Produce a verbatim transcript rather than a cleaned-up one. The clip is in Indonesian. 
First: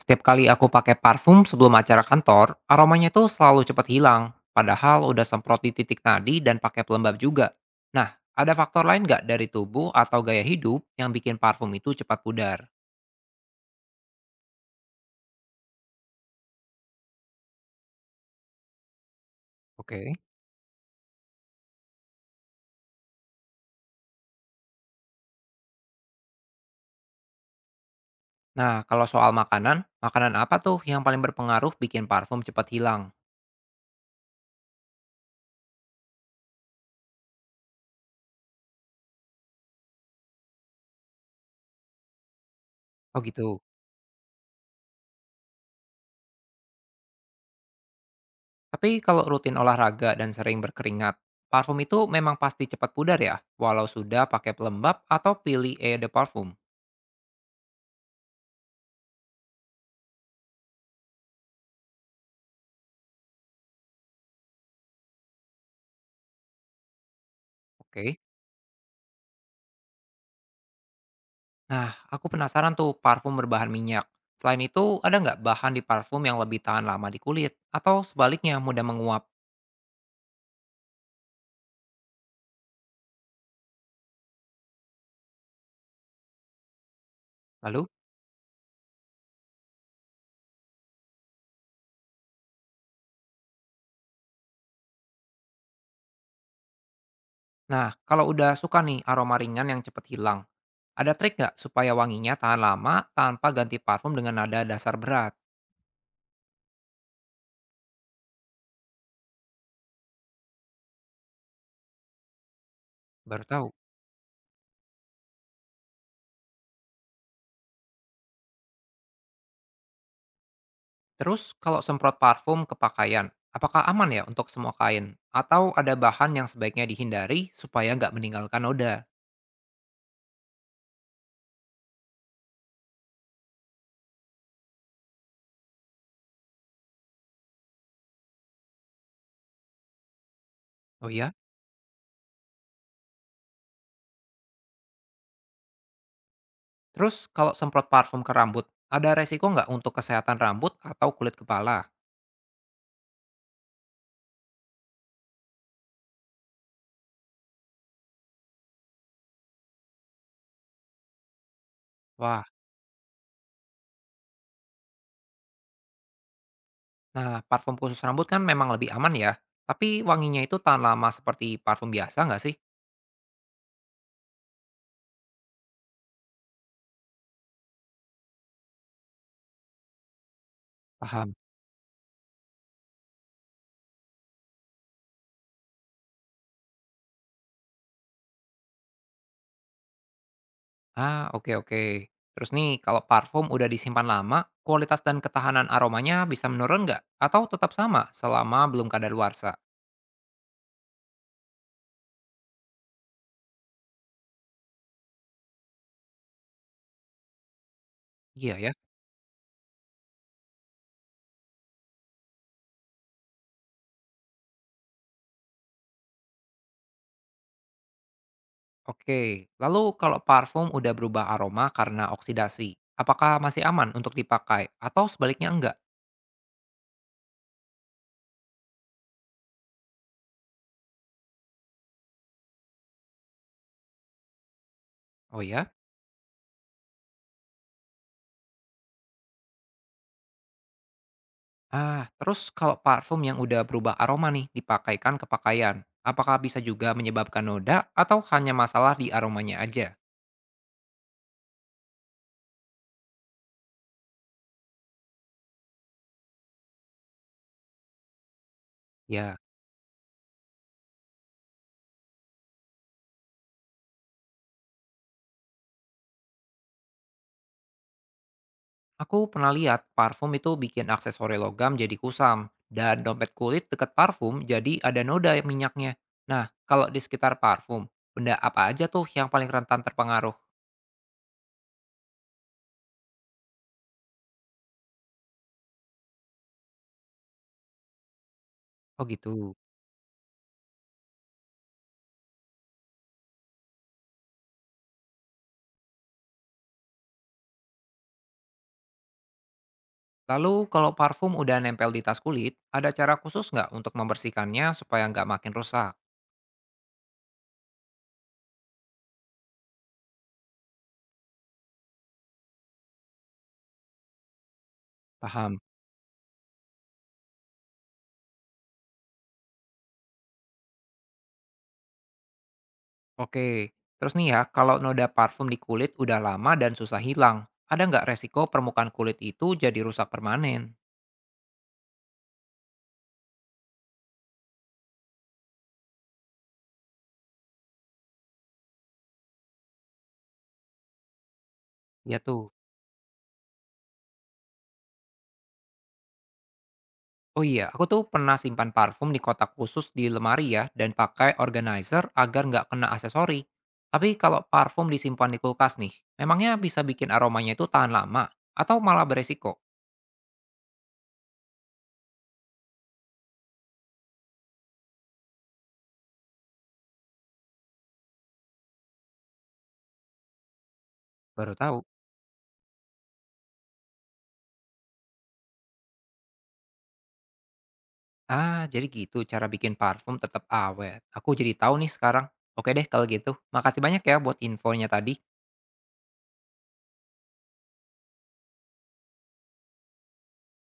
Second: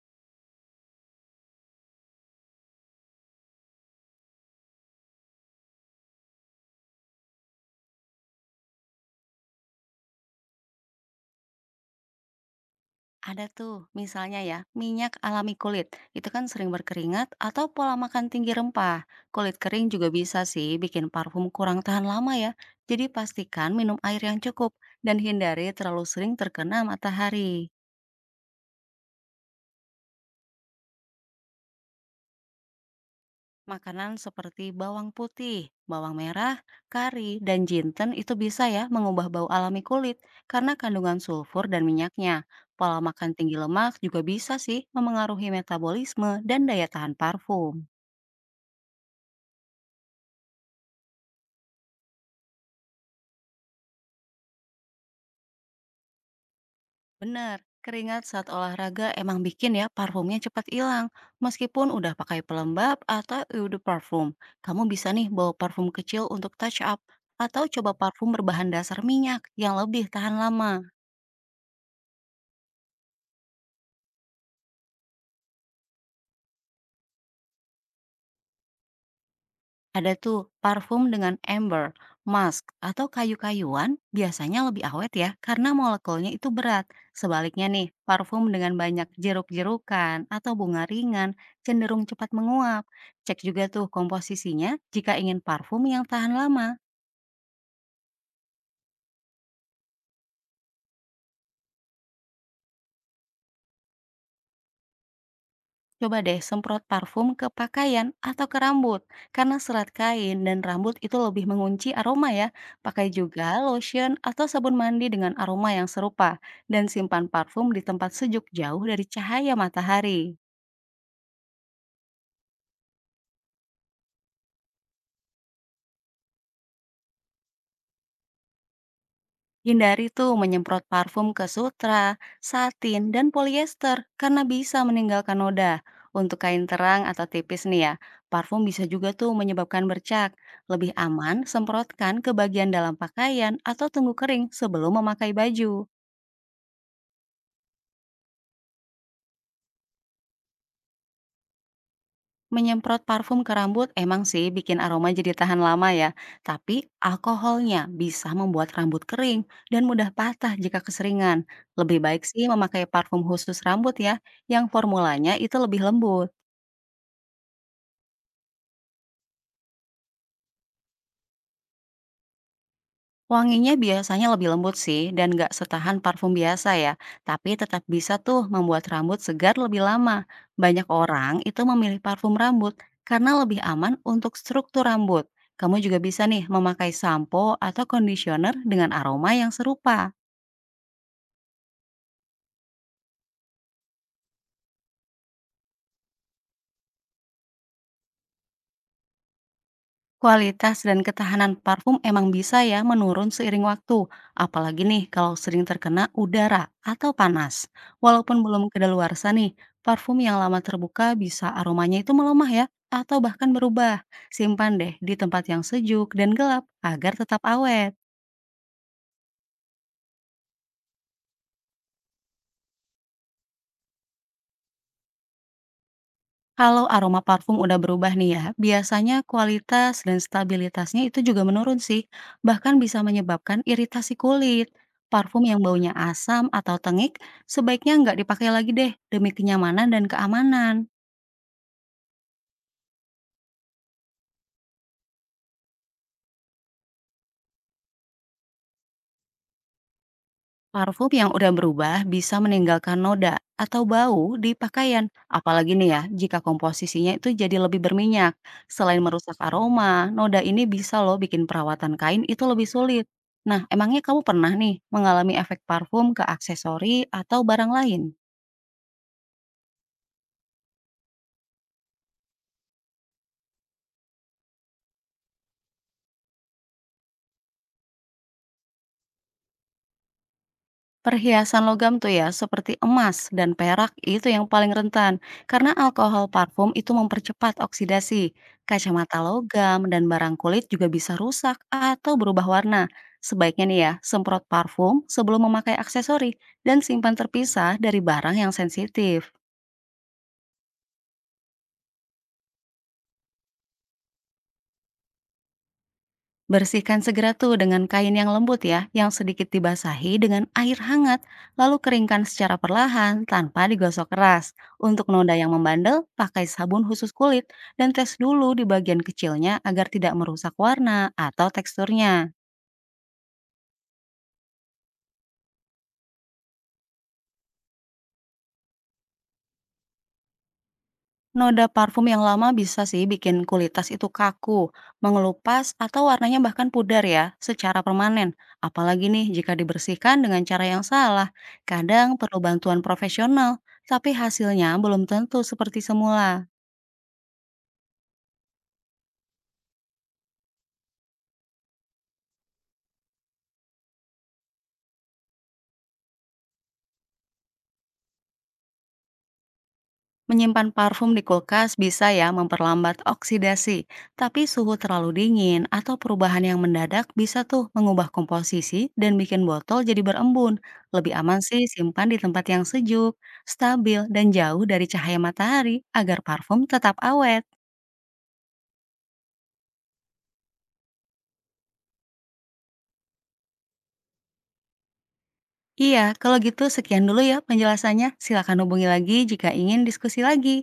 Setiap kali aku pakai parfum sebelum acara kantor, aromanya tuh selalu cepat hilang. Padahal udah semprot di titik nadi dan pakai pelembab juga. Nah, ada faktor lain nggak dari tubuh atau gaya hidup yang bikin parfum itu cepat pudar? Ada tuh, misalnya ya, minyak alami kulit. Itu kan sering berkeringat atau pola makan tinggi rempah. Kulit kering juga Oke. bisa sih bikin parfum kurang tahan lama ya. Jadi pastikan minum air yang cukup dan hindari terlalu sering terkena matahari. Nah, kalau soal makanan, makanan apa tuh yang paling berpengaruh bikin parfum cepat hilang? Makanan seperti bawang putih, bawang merah, kari, dan jinten itu bisa ya mengubah bau alami kulit karena kandungan sulfur dan minyaknya. Pola Oh makan tinggi gitu. lemak juga bisa sih memengaruhi metabolisme dan daya tahan parfum. Tapi kalau rutin olahraga dan sering berkeringat, parfum itu memang pasti cepat pudar ya, walau sudah pakai pelembab atau pilih eau de parfum. Benar, keringat saat olahraga emang bikin ya parfumnya cepat hilang. Meskipun udah pakai pelembab atau eau de parfum, kamu bisa nih bawa parfum kecil untuk touch up atau coba Oke. parfum berbahan dasar minyak yang lebih tahan lama. Nah, aku penasaran tuh parfum berbahan minyak. Selain itu, ada nggak bahan di parfum yang lebih tahan lama di kulit? Atau sebaliknya mudah menguap? Ada tuh parfum dengan amber, musk, atau kayu-kayuan biasanya lebih awet ya karena molekulnya itu berat. Sebaliknya nih, Lalu, parfum dengan banyak jeruk-jerukan atau bunga ringan cenderung cepat menguap. Cek juga tuh komposisinya jika ingin parfum yang tahan lama. nah kalau udah suka nih aroma ringan yang cepet hilang, ada trik nggak supaya wanginya tahan lama tanpa ganti parfum dengan nada dasar berat? Coba deh semprot parfum ke pakaian atau ke rambut, karena serat kain dan rambut itu lebih mengunci aroma ya. Pakai Baru juga tahu. lotion atau sabun mandi dengan aroma yang serupa, dan simpan parfum di tempat sejuk jauh dari cahaya matahari. Terus, kalau semprot parfum ke pakaian, apakah aman ya untuk semua kain? Atau ada bahan yang sebaiknya dihindari supaya nggak meninggalkan noda? Hindari tuh menyemprot parfum ke sutra, satin, dan polyester karena bisa meninggalkan noda. Untuk kain terang atau tipis nih ya, parfum bisa juga tuh menyebabkan bercak. Lebih Oh ya? aman semprotkan ke bagian dalam pakaian atau tunggu kering sebelum memakai baju. Terus kalau semprot parfum ke rambut, ada resiko nggak untuk kesehatan rambut atau kulit kepala? Menyemprot parfum ke rambut emang sih bikin aroma jadi tahan lama ya, tapi alkoholnya bisa membuat rambut kering dan mudah patah jika keseringan. Lebih baik Wah, sih memakai parfum khusus rambut ya, yang formulanya itu lebih lembut. nah parfum khusus rambut kan memang lebih aman ya. Tapi wanginya itu tahan lama seperti parfum biasa nggak sih? Wanginya biasanya lebih lembut sih dan nggak setahan parfum biasa ya, tapi tetap bisa tuh membuat rambut segar lebih lama. Banyak orang Paham. itu memilih parfum rambut karena lebih aman untuk struktur rambut. Kamu juga bisa nih memakai sampo atau conditioner dengan aroma yang serupa. Ah, oke, oke. Terus nih, kalau parfum udah disimpan lama, kualitas dan ketahanan aromanya bisa menurun nggak? Atau tetap sama selama belum kadaluarsa? Kualitas dan ketahanan parfum emang bisa ya menurun seiring waktu, apalagi nih kalau sering terkena udara atau panas. Walaupun Iya belum ya. kedaluarsa nih, parfum yang lama terbuka bisa aromanya itu melemah ya, atau bahkan berubah. Simpan deh di tempat yang sejuk dan gelap agar tetap awet. Oke, lalu kalau parfum udah berubah aroma karena oksidasi, apakah masih aman untuk dipakai atau sebaliknya enggak? Kalau aroma parfum udah berubah nih ya, biasanya kualitas dan stabilitasnya itu juga menurun sih, bahkan bisa menyebabkan iritasi kulit. Oh Parfum yang ya. baunya asam atau tengik sebaiknya nggak dipakai lagi deh demi kenyamanan dan keamanan. Ah, terus kalau parfum yang udah berubah aroma nih dipakaikan ke pakaian, apakah bisa juga menyebabkan noda atau hanya masalah di aromanya aja? Parfum yang udah berubah bisa meninggalkan noda atau bau di pakaian, apalagi nih ya jika komposisinya itu jadi lebih berminyak. Selain merusak Ya, aroma, noda ini bisa loh bikin perawatan kain itu lebih sulit. Nah, emangnya kamu pernah nih mengalami efek parfum ke aksesori atau barang lain? aku pernah lihat parfum itu bikin aksesori logam jadi kusam, dan dompet kulit dekat parfum jadi ada noda minyaknya. Nah, kalau di sekitar parfum, benda apa aja tuh yang paling rentan terpengaruh? Perhiasan logam tuh ya, seperti emas dan perak itu yang paling rentan karena alkohol parfum itu mempercepat oksidasi. Oh Kacamata gitu. logam dan barang kulit juga bisa rusak atau berubah warna. Sebaiknya nih ya, semprot parfum sebelum memakai aksesori dan simpan terpisah dari barang yang sensitif. Lalu kalau parfum udah nempel di tas kulit, ada cara khusus nggak untuk membersihkannya supaya nggak makin rusak? Bersihkan segera tuh dengan kain yang lembut ya, yang sedikit dibasahi dengan air hangat, lalu keringkan secara perlahan tanpa digosok keras. Untuk noda yang Paham. membandel, pakai sabun khusus kulit dan tes dulu di bagian kecilnya agar tidak merusak warna atau teksturnya. Oke, terus nih ya, kalau noda parfum di kulit udah lama dan susah hilang, ada nggak resiko permukaan kulit itu jadi rusak permanen? Noda parfum yang lama bisa sih bikin kulit tas itu kaku, mengelupas, atau warnanya bahkan pudar ya secara permanen. Apalagi nih jika dibersihkan dengan cara yang salah. Kadang Ya perlu tuh. bantuan profesional, tapi hasilnya belum tentu seperti semula. Oh iya, aku tuh pernah simpan parfum di kotak khusus di lemari ya, dan pakai organizer agar nggak kena aksesori. Tapi kalau parfum disimpan di kulkas nih, memangnya bisa bikin aromanya itu tahan lama? Atau malah beresiko? Menyimpan parfum di kulkas bisa ya memperlambat oksidasi, tapi suhu terlalu dingin atau perubahan yang mendadak bisa tuh mengubah komposisi dan bikin botol jadi berembun. Lebih aman Baru sih tahu. simpan di tempat yang sejuk, stabil, dan jauh dari cahaya matahari agar parfum tetap awet. Ah, jadi gitu cara bikin parfum tetap awet. Aku jadi tahu nih sekarang. Oke deh kalau gitu. Makasih banyak ya buat infonya tadi. Iya, kalau gitu sekian dulu ya penjelasannya. Silakan hubungi lagi jika ingin diskusi lagi.